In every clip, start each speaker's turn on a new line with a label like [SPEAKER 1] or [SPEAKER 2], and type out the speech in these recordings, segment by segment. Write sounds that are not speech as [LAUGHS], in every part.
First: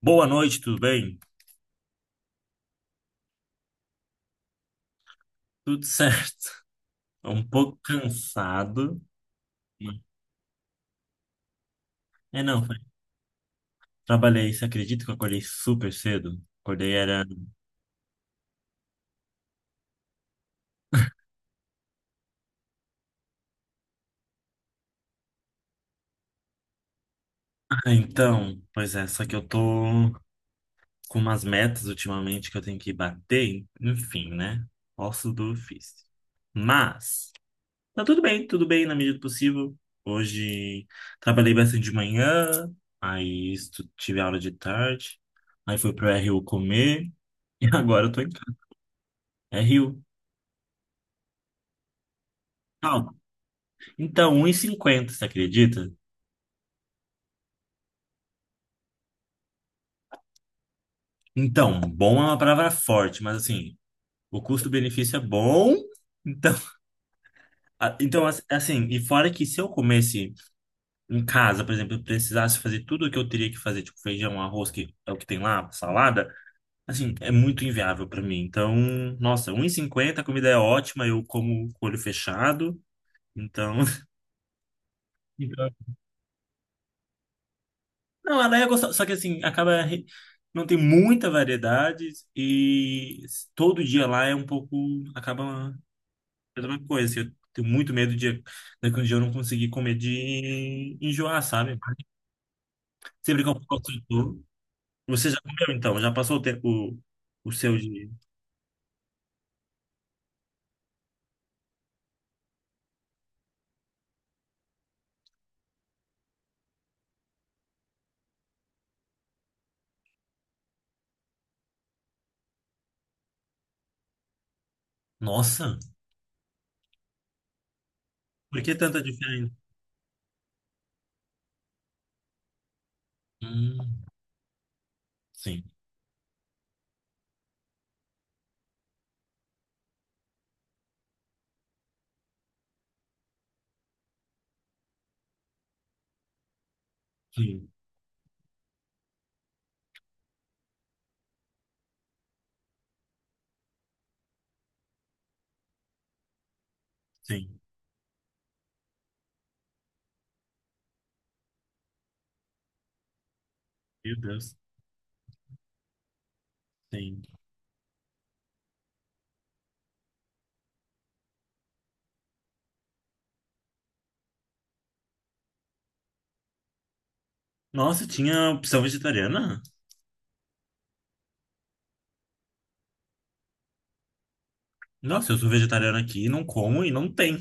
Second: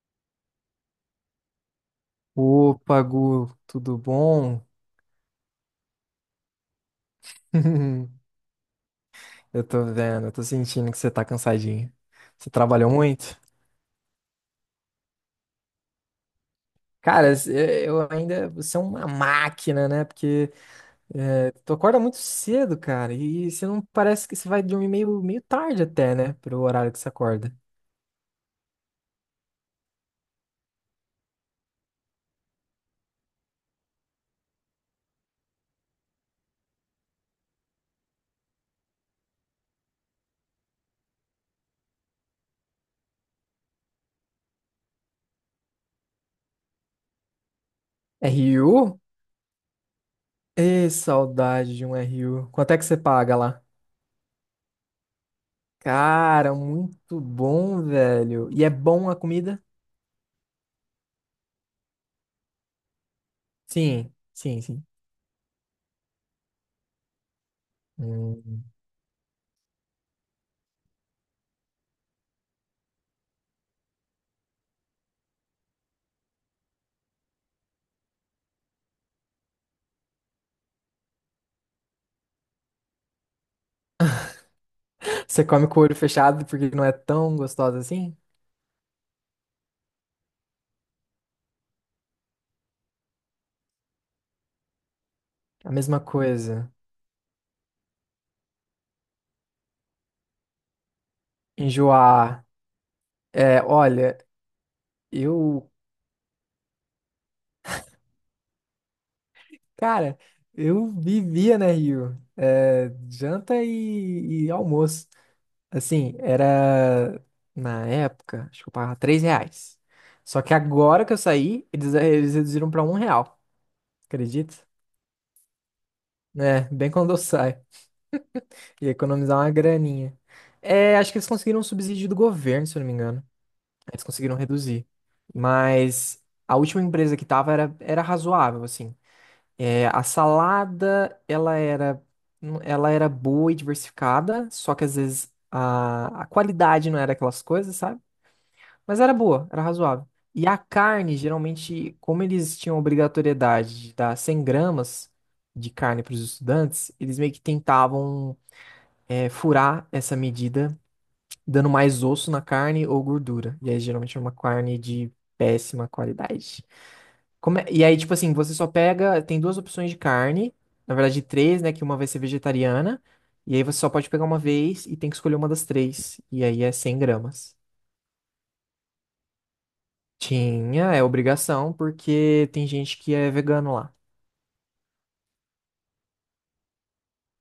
[SPEAKER 1] Boa noite, tudo bem?
[SPEAKER 2] Opa, Gu, tudo bom?
[SPEAKER 1] Tudo certo. [LAUGHS] Um pouco
[SPEAKER 2] [LAUGHS]
[SPEAKER 1] cansado.
[SPEAKER 2] Eu tô vendo, eu tô sentindo que você tá cansadinho.
[SPEAKER 1] É,
[SPEAKER 2] Você
[SPEAKER 1] não,
[SPEAKER 2] trabalhou muito?
[SPEAKER 1] trabalhei. Você acredita que eu acordei super cedo? Acordei era.
[SPEAKER 2] Cara, eu ainda. Você é uma máquina, né? Porque é, tu acorda muito cedo, cara, e você não parece que você vai dormir meio tarde até, né? Pelo horário que você acorda.
[SPEAKER 1] Pois é, só que eu tô com umas metas ultimamente que eu tenho que bater. Enfim, né? Posso do ofício. Mas tá tudo bem na medida do possível. Hoje trabalhei bastante de manhã, aí tive aula de tarde, aí fui pro RU comer [LAUGHS] e agora eu tô em casa.
[SPEAKER 2] RU?
[SPEAKER 1] RU.
[SPEAKER 2] Ei, saudade de um RU. Quanto é que você paga lá?
[SPEAKER 1] Então, 1,50, você acredita?
[SPEAKER 2] Cara, muito bom, velho. E é bom a comida?
[SPEAKER 1] Então, bom é uma palavra forte, mas assim,
[SPEAKER 2] Sim,
[SPEAKER 1] o
[SPEAKER 2] sim, sim.
[SPEAKER 1] custo-benefício é bom. Então, [LAUGHS]
[SPEAKER 2] Hum.
[SPEAKER 1] assim, e fora que se eu comesse em casa, por exemplo, eu precisasse fazer tudo o que eu teria que fazer, tipo feijão, arroz, que é o que tem lá, salada, assim, é muito inviável para mim. Então, nossa, um 1,50, a comida é ótima, eu como com o olho fechado. Então,
[SPEAKER 2] Você come com o
[SPEAKER 1] [LAUGHS]
[SPEAKER 2] olho fechado porque não é tão gostosa assim?
[SPEAKER 1] não, ela é gostosa, só que assim, não tem muita variedade e todo dia lá é um pouco, acaba
[SPEAKER 2] A
[SPEAKER 1] a
[SPEAKER 2] mesma coisa.
[SPEAKER 1] mesma coisa. Assim, eu tenho muito medo de daqui um dia eu não conseguir comer, de enjoar, sabe?
[SPEAKER 2] Enjoar.
[SPEAKER 1] Sempre que eu
[SPEAKER 2] É,
[SPEAKER 1] faço
[SPEAKER 2] olha,
[SPEAKER 1] tudo. Você já
[SPEAKER 2] eu,
[SPEAKER 1] comeu então? Já passou o tempo, o seu de.
[SPEAKER 2] cara, eu vivia na Rio. É, janta e almoço. Assim, era na época, acho que eu pagava R$ 3. Só que agora que eu saí, eles reduziram pra R$ 1. Acredita?
[SPEAKER 1] Nossa,
[SPEAKER 2] É, bem quando eu saio.
[SPEAKER 1] por que
[SPEAKER 2] E
[SPEAKER 1] tanta
[SPEAKER 2] economizar uma
[SPEAKER 1] diferença?
[SPEAKER 2] graninha. É, acho que eles conseguiram um subsídio do governo, se eu não me engano. Eles
[SPEAKER 1] Hum,
[SPEAKER 2] conseguiram reduzir.
[SPEAKER 1] sim,
[SPEAKER 2] Mas a última empresa que tava era razoável, assim. É, a salada, ela era boa e diversificada, só que às vezes a qualidade não era aquelas
[SPEAKER 1] sim,
[SPEAKER 2] coisas, sabe? Mas era boa, era razoável. E a carne, geralmente, como eles tinham obrigatoriedade de dar 100 gramas de carne para os estudantes, eles meio que
[SPEAKER 1] sim.
[SPEAKER 2] tentavam, furar essa medida dando mais osso na carne ou gordura. E aí,
[SPEAKER 1] Meu
[SPEAKER 2] geralmente, é uma
[SPEAKER 1] Deus,
[SPEAKER 2] carne de péssima qualidade.
[SPEAKER 1] sim.
[SPEAKER 2] E aí, tipo assim, você só pega. Tem duas opções de carne. Na verdade, três, né? Que uma vai ser vegetariana. E aí, você só pode pegar uma vez e tem que escolher uma das três. E aí, é 100 gramas.
[SPEAKER 1] Nossa, tinha opção vegetariana?
[SPEAKER 2] Tinha, é obrigação, porque tem gente que é vegano lá.
[SPEAKER 1] Nossa, eu sou vegetariano aqui, não como e não tem.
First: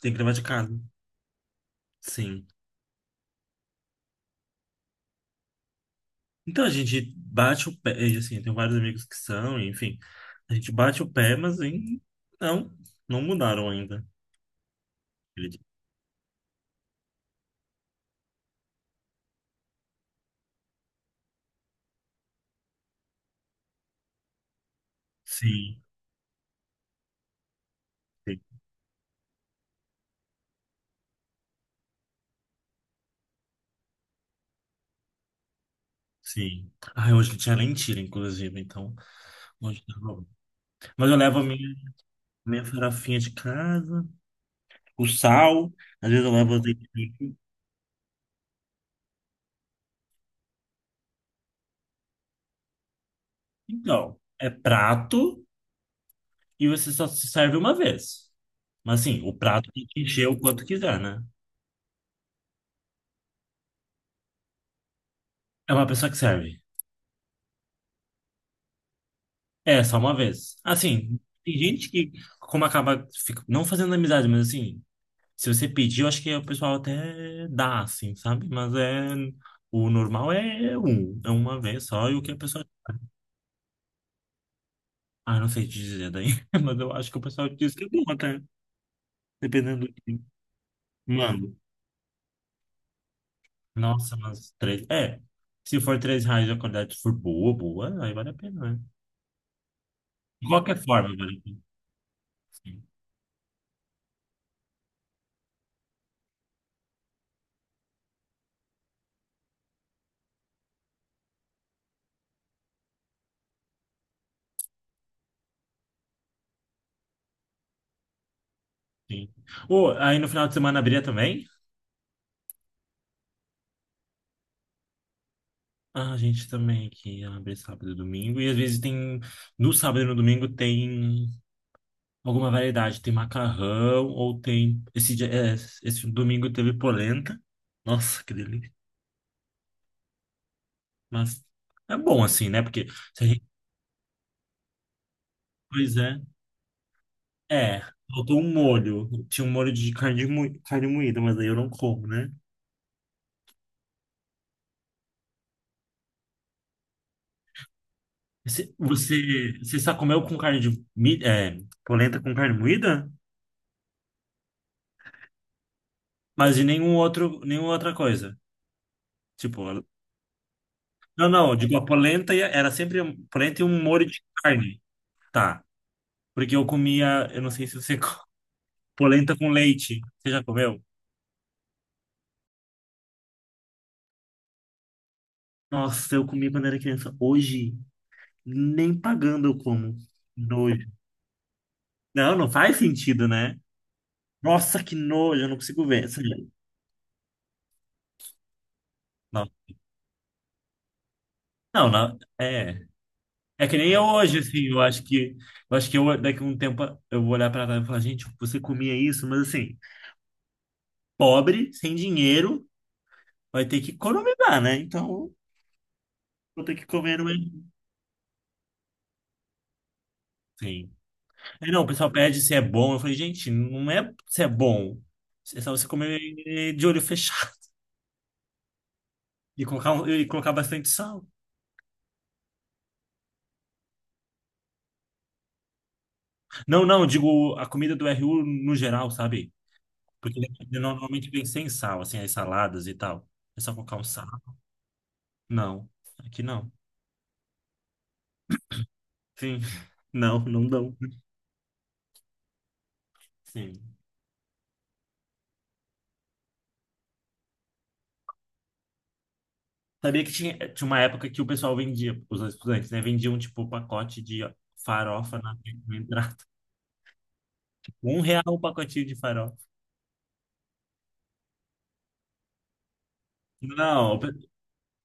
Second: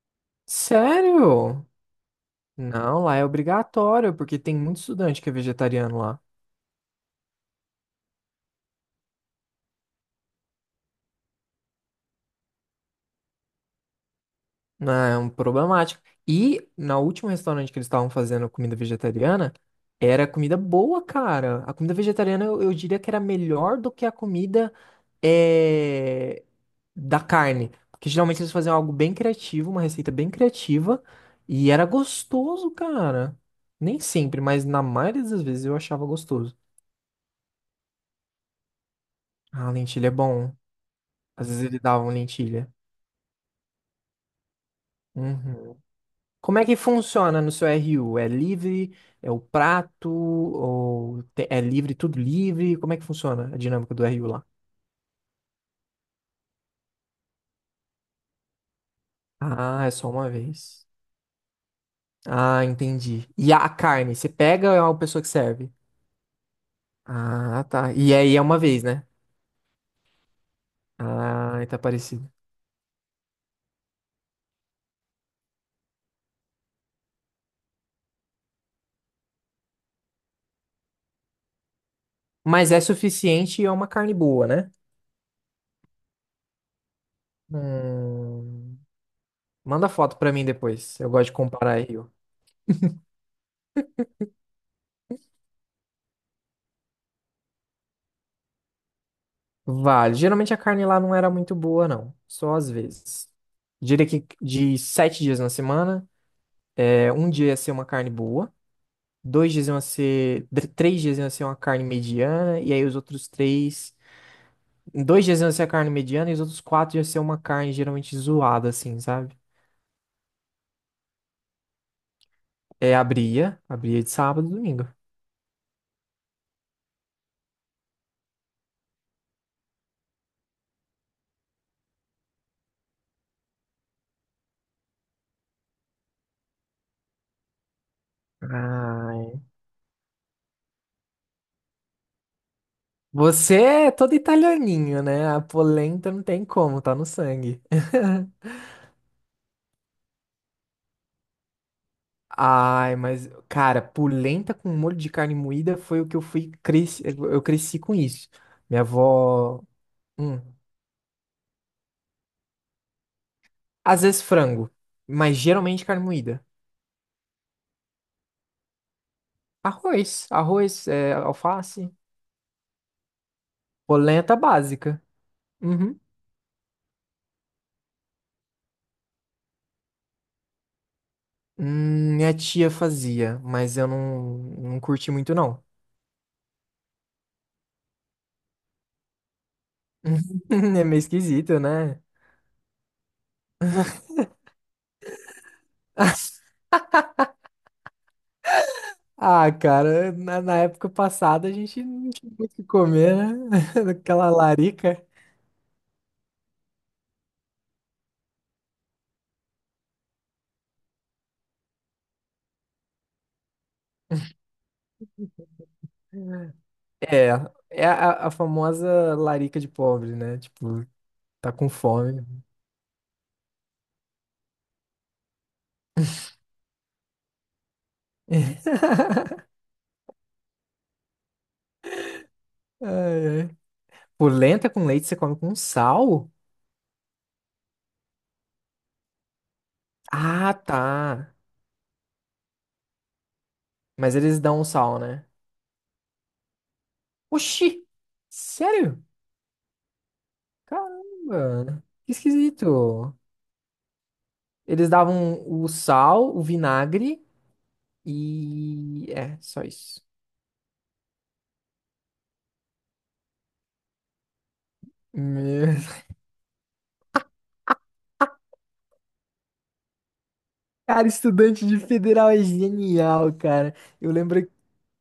[SPEAKER 1] Tem que levar de casa.
[SPEAKER 2] Sério?
[SPEAKER 1] Sim.
[SPEAKER 2] Não, lá é obrigatório, porque tem muito estudante que é vegetariano lá.
[SPEAKER 1] Então a gente bate o pé, e, assim, eu tenho vários amigos que são, enfim, a gente bate o pé, não, não mudaram ainda.
[SPEAKER 2] Ah, é um
[SPEAKER 1] Ele-
[SPEAKER 2] problemático. E na última restaurante que eles estavam fazendo comida vegetariana, era comida boa, cara. A comida vegetariana eu diria que era melhor do que a comida
[SPEAKER 1] sim,
[SPEAKER 2] eh, da carne. Porque
[SPEAKER 1] sim.
[SPEAKER 2] geralmente eles faziam algo bem criativo, uma receita bem criativa, e era gostoso, cara. Nem sempre, mas na maioria das vezes eu achava gostoso.
[SPEAKER 1] Sim. Ai, hoje tinha lentilha, inclusive, então
[SPEAKER 2] Ah,
[SPEAKER 1] hoje tá
[SPEAKER 2] lentilha é
[SPEAKER 1] bom.
[SPEAKER 2] bom.
[SPEAKER 1] Mas eu levo a
[SPEAKER 2] Às vezes eles davam
[SPEAKER 1] minha
[SPEAKER 2] lentilha.
[SPEAKER 1] farofinha de casa, o sal,
[SPEAKER 2] Uhum.
[SPEAKER 1] às vezes eu levo
[SPEAKER 2] Como é que
[SPEAKER 1] azeite.
[SPEAKER 2] funciona no seu RU? É livre? É o prato? É livre, tudo livre? Como é que funciona a dinâmica do
[SPEAKER 1] Então,
[SPEAKER 2] RU lá?
[SPEAKER 1] é prato e você só se serve uma vez. Mas assim, o prato
[SPEAKER 2] Ah,
[SPEAKER 1] tem
[SPEAKER 2] é
[SPEAKER 1] que
[SPEAKER 2] só
[SPEAKER 1] encher
[SPEAKER 2] uma
[SPEAKER 1] o quanto
[SPEAKER 2] vez.
[SPEAKER 1] quiser, né?
[SPEAKER 2] Ah, entendi. E a carne, você pega ou é uma pessoa que serve?
[SPEAKER 1] É uma pessoa que serve.
[SPEAKER 2] Ah, tá. E aí é uma vez, né?
[SPEAKER 1] É, só uma vez. Assim, tem
[SPEAKER 2] Ah, tá
[SPEAKER 1] gente que,
[SPEAKER 2] parecido.
[SPEAKER 1] como acaba, não fazendo amizade, mas assim, se você pedir, eu acho que o pessoal até dá, assim, sabe? Mas é, o normal é um, é uma vez só, e o que a pessoa,
[SPEAKER 2] Mas é suficiente e é uma carne boa, né?
[SPEAKER 1] ah, não sei te dizer daí, [LAUGHS] mas eu acho que o pessoal diz que é bom até,
[SPEAKER 2] Hum,
[SPEAKER 1] dependendo
[SPEAKER 2] Manda
[SPEAKER 1] do
[SPEAKER 2] foto
[SPEAKER 1] que
[SPEAKER 2] pra mim depois. Eu gosto de
[SPEAKER 1] manda.
[SPEAKER 2] comparar RU.
[SPEAKER 1] Nossa, mas três, é, se for R$ 3 e a qualidade for boa, boa, aí vale a pena, né?
[SPEAKER 2] Vale.
[SPEAKER 1] De
[SPEAKER 2] Geralmente a
[SPEAKER 1] qualquer
[SPEAKER 2] carne lá não
[SPEAKER 1] forma,
[SPEAKER 2] era
[SPEAKER 1] vale a
[SPEAKER 2] muito
[SPEAKER 1] pena.
[SPEAKER 2] boa, não. Só às
[SPEAKER 1] Sim,
[SPEAKER 2] vezes. Diria que de 7 dias na semana, um dia ia ser uma carne boa, 2 dias iam ser. 3 dias iam ser uma carne mediana, e aí os outros 3. 2 dias iam ser a carne mediana, e os outros 4 iam ser uma carne geralmente zoada, assim,
[SPEAKER 1] sim.
[SPEAKER 2] sabe?
[SPEAKER 1] Ou, aí no final de semana abria também?
[SPEAKER 2] É, abria de sábado e domingo.
[SPEAKER 1] Ah, a gente também que abre sábado e domingo. E às vezes tem, no sábado e no domingo tem alguma variedade. Tem macarrão ou tem. Esse, é, esse domingo teve polenta. Nossa, que delícia.
[SPEAKER 2] Ai.
[SPEAKER 1] Mas é bom assim, né? Porque se a gente.
[SPEAKER 2] Você é todo italianinho, né? A
[SPEAKER 1] Pois
[SPEAKER 2] polenta
[SPEAKER 1] é.
[SPEAKER 2] não tem como, tá no sangue.
[SPEAKER 1] É, faltou
[SPEAKER 2] [LAUGHS]
[SPEAKER 1] um molho. Tinha um molho de carne, carne moída, mas aí eu não como, né?
[SPEAKER 2] Ai, mas, cara, polenta com molho de carne moída foi o que eu cresci com isso. Minha avó,
[SPEAKER 1] Você só comeu com
[SPEAKER 2] hum,
[SPEAKER 1] carne de. Mi- é, polenta com carne moída?
[SPEAKER 2] às vezes frango, mas geralmente carne moída.
[SPEAKER 1] Mas de nenhum outro, nenhuma outra coisa. Tipo,
[SPEAKER 2] Arroz, arroz,
[SPEAKER 1] não, não, eu digo,
[SPEAKER 2] alface,
[SPEAKER 1] era sempre polenta e um molho de
[SPEAKER 2] polenta
[SPEAKER 1] carne,
[SPEAKER 2] básica.
[SPEAKER 1] tá?
[SPEAKER 2] Uhum.
[SPEAKER 1] Porque eu comia, eu não sei se você [LAUGHS] polenta com leite. Você já comeu?
[SPEAKER 2] Minha tia fazia, mas eu não curti muito não.
[SPEAKER 1] Nossa, eu comi quando era criança. Hoje, nem pagando eu como.
[SPEAKER 2] [LAUGHS]
[SPEAKER 1] Nojo.
[SPEAKER 2] É meio esquisito, né?
[SPEAKER 1] Não, não faz sentido, né? Nossa, que nojo, eu não consigo ver,
[SPEAKER 2] [LAUGHS]
[SPEAKER 1] sabe? Não,
[SPEAKER 2] Ah, cara, na época passada a gente
[SPEAKER 1] não,
[SPEAKER 2] não
[SPEAKER 1] não,
[SPEAKER 2] tinha muito o que
[SPEAKER 1] é.
[SPEAKER 2] comer, né?
[SPEAKER 1] É que nem
[SPEAKER 2] [LAUGHS]
[SPEAKER 1] eu
[SPEAKER 2] Aquela
[SPEAKER 1] hoje, assim, eu acho
[SPEAKER 2] larica.
[SPEAKER 1] que, eu acho que eu, daqui a um tempo eu vou olhar pra trás e falar, gente, você comia isso, mas assim, pobre, sem dinheiro, vai ter que economizar, né? Então, vou ter que comer no
[SPEAKER 2] É,
[SPEAKER 1] menu.
[SPEAKER 2] é a famosa larica de pobre, né? Tipo,
[SPEAKER 1] Sim.
[SPEAKER 2] tá
[SPEAKER 1] Aí,
[SPEAKER 2] com
[SPEAKER 1] não, o pessoal
[SPEAKER 2] fome.
[SPEAKER 1] pede se é bom. Eu falei, gente, não é se é bom. É só você comer de olho fechado
[SPEAKER 2] [LAUGHS]
[SPEAKER 1] [LAUGHS] e colocar bastante sal.
[SPEAKER 2] Ai, ai. Pô, lenta com leite você come com sal?
[SPEAKER 1] Não, não, eu digo a comida do RU no geral, sabe? Porque ele
[SPEAKER 2] Ah,
[SPEAKER 1] é, normalmente
[SPEAKER 2] tá.
[SPEAKER 1] vem sem sal, assim, as saladas e tal. É só colocar um
[SPEAKER 2] Mas
[SPEAKER 1] sal.
[SPEAKER 2] eles dão um sal, né?
[SPEAKER 1] Não, aqui não.
[SPEAKER 2] Oxi! Sério?
[SPEAKER 1] Sim, [LAUGHS] não, não dão.
[SPEAKER 2] Caramba! Que esquisito.
[SPEAKER 1] Sim.
[SPEAKER 2] Eles davam o sal, o vinagre e. É, só isso.
[SPEAKER 1] Sabia que tinha, tinha uma época que o pessoal vendia, os estudantes, né? Vendiam, tipo, pacote de farofa na
[SPEAKER 2] Meu- [LAUGHS]
[SPEAKER 1] entrada. R$ 1 o pacotinho de farofa.
[SPEAKER 2] Cara, estudante de federal é genial, cara.
[SPEAKER 1] Não,
[SPEAKER 2] Eu lembro.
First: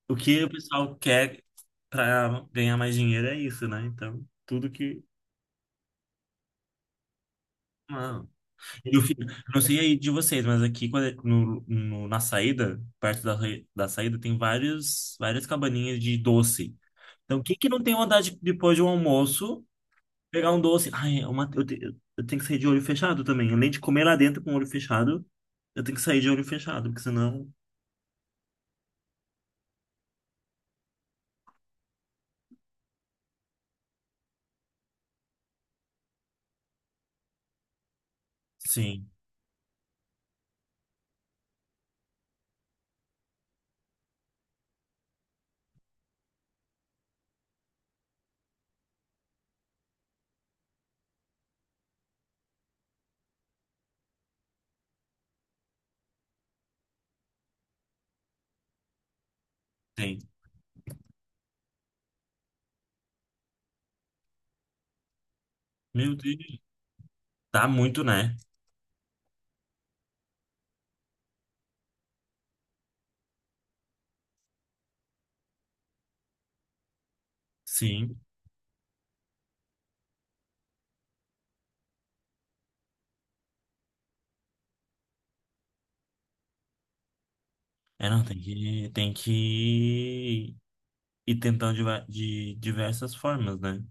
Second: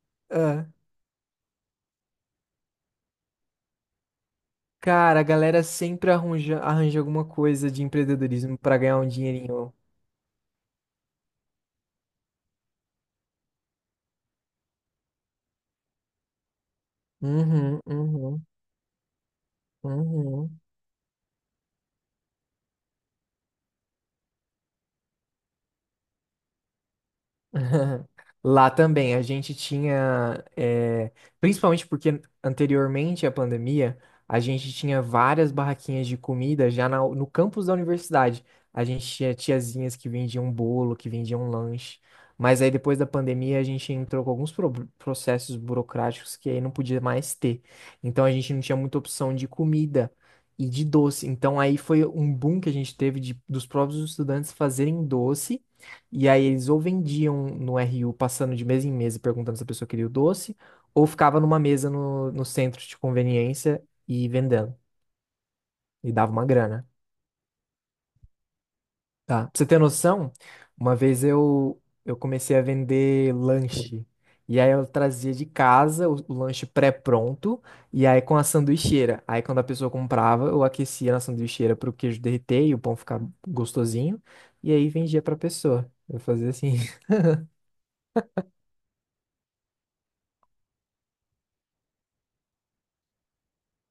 [SPEAKER 1] o que o pessoal quer para ganhar mais dinheiro é isso, né? Então, tudo que.
[SPEAKER 2] Cara, a galera sempre arranja alguma coisa de
[SPEAKER 1] Não.
[SPEAKER 2] empreendedorismo pra
[SPEAKER 1] E
[SPEAKER 2] ganhar um
[SPEAKER 1] eu não
[SPEAKER 2] dinheirinho.
[SPEAKER 1] sei aí de vocês, mas aqui quando na saída, perto da, da saída, tem várias cabaninhas de doce. Então, quem que
[SPEAKER 2] Uhum,
[SPEAKER 1] não tem vontade de,
[SPEAKER 2] uhum,
[SPEAKER 1] depois de um almoço pegar um
[SPEAKER 2] uhum.
[SPEAKER 1] doce? Ai, é uma, eu tenho que sair de olho fechado também. Além de comer lá dentro com o olho fechado, eu tenho que sair de olho fechado, porque senão.
[SPEAKER 2] [LAUGHS] Lá também, a gente tinha, principalmente porque anteriormente à pandemia, a gente tinha várias barraquinhas de comida já no campus da universidade. A gente
[SPEAKER 1] Sim,
[SPEAKER 2] tinha tiazinhas que vendiam bolo, que vendiam lanche. Mas aí depois da pandemia, a gente entrou com alguns processos burocráticos que aí não podia mais ter. Então a gente não tinha muita opção de comida e de doce. Então aí foi um boom que a gente teve dos próprios estudantes fazerem doce. E aí eles ou vendiam no RU passando de mesa em mesa e perguntando se a pessoa queria o
[SPEAKER 1] tem.
[SPEAKER 2] doce, ou ficava numa mesa no centro de conveniência e vendendo. E
[SPEAKER 1] Meu
[SPEAKER 2] dava uma
[SPEAKER 1] Deus.
[SPEAKER 2] grana,
[SPEAKER 1] Dá muito, né?
[SPEAKER 2] tá? Pra você ter noção, uma vez eu comecei a vender lanche. E aí eu trazia de casa o lanche pré-pronto, e
[SPEAKER 1] Sim.
[SPEAKER 2] aí com a sanduicheira. Aí quando a pessoa comprava, eu aquecia na sanduicheira pro queijo derreter e o pão ficar gostosinho, e aí vendia pra pessoa. Eu fazia assim.
[SPEAKER 1] É, não, tem que ir tentando de, de diversas formas, né?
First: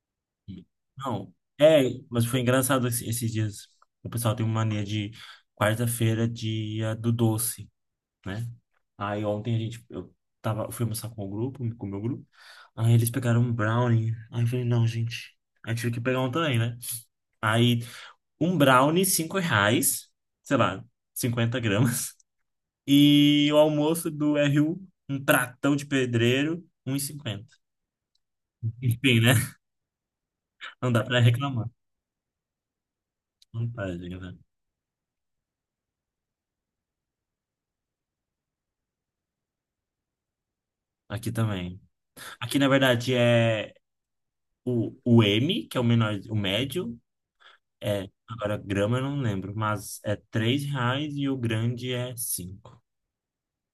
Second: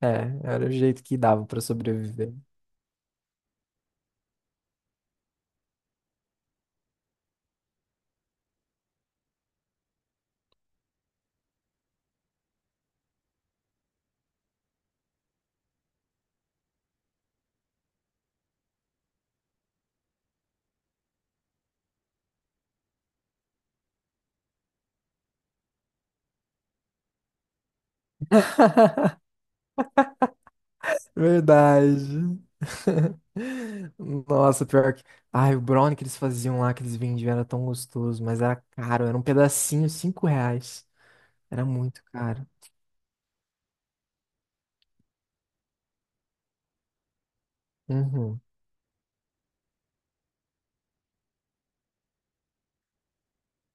[SPEAKER 2] É, era o jeito que
[SPEAKER 1] Não,
[SPEAKER 2] dava pra
[SPEAKER 1] é, mas
[SPEAKER 2] sobreviver.
[SPEAKER 1] foi engraçado esses dias. O pessoal tem uma mania de quarta-feira, dia do doce, né? Aí ontem eu tava, eu fui almoçar com o grupo, com o meu grupo. Aí eles pegaram um brownie. Aí eu falei, não, gente, a gente tive que pegar um também, né? Aí um brownie, R$ 5, sei lá, 50 gramas. E o almoço do RU, um pratão de pedreiro, 1,50. Enfim, né? Não dá pra reclamar.
[SPEAKER 2] Verdade.
[SPEAKER 1] Não
[SPEAKER 2] [LAUGHS]
[SPEAKER 1] pode, né?
[SPEAKER 2] Nossa, pior que. Ai, o brownie que eles faziam lá, que eles vendiam, era tão gostoso, mas era caro, era um pedacinho, R$ 5.
[SPEAKER 1] Aqui
[SPEAKER 2] Era
[SPEAKER 1] também.
[SPEAKER 2] muito caro.
[SPEAKER 1] Aqui, na verdade, é o M, que é o menor, o médio. É,
[SPEAKER 2] Uhum.
[SPEAKER 1] agora, grama eu não lembro, mas é R$ 3 e o grande é cinco.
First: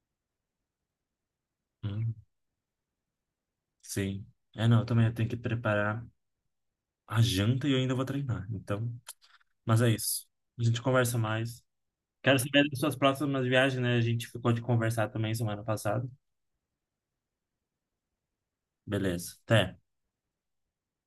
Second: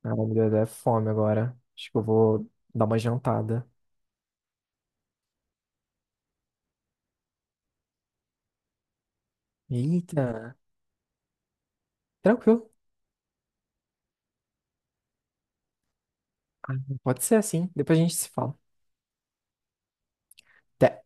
[SPEAKER 2] Ai, meu Deus, é fome agora. Acho que eu
[SPEAKER 1] Hum,
[SPEAKER 2] vou dar uma jantada.
[SPEAKER 1] sim. É, não, eu também tenho que preparar a janta e eu ainda vou treinar. Então, mas é isso.
[SPEAKER 2] Eita,
[SPEAKER 1] A gente conversa mais. Quero saber
[SPEAKER 2] tranquilo.
[SPEAKER 1] das suas próximas viagens, né? A gente ficou de conversar também semana passada.
[SPEAKER 2] Ah, pode ser assim, depois a gente se fala.
[SPEAKER 1] Beleza, até.
[SPEAKER 2] Até.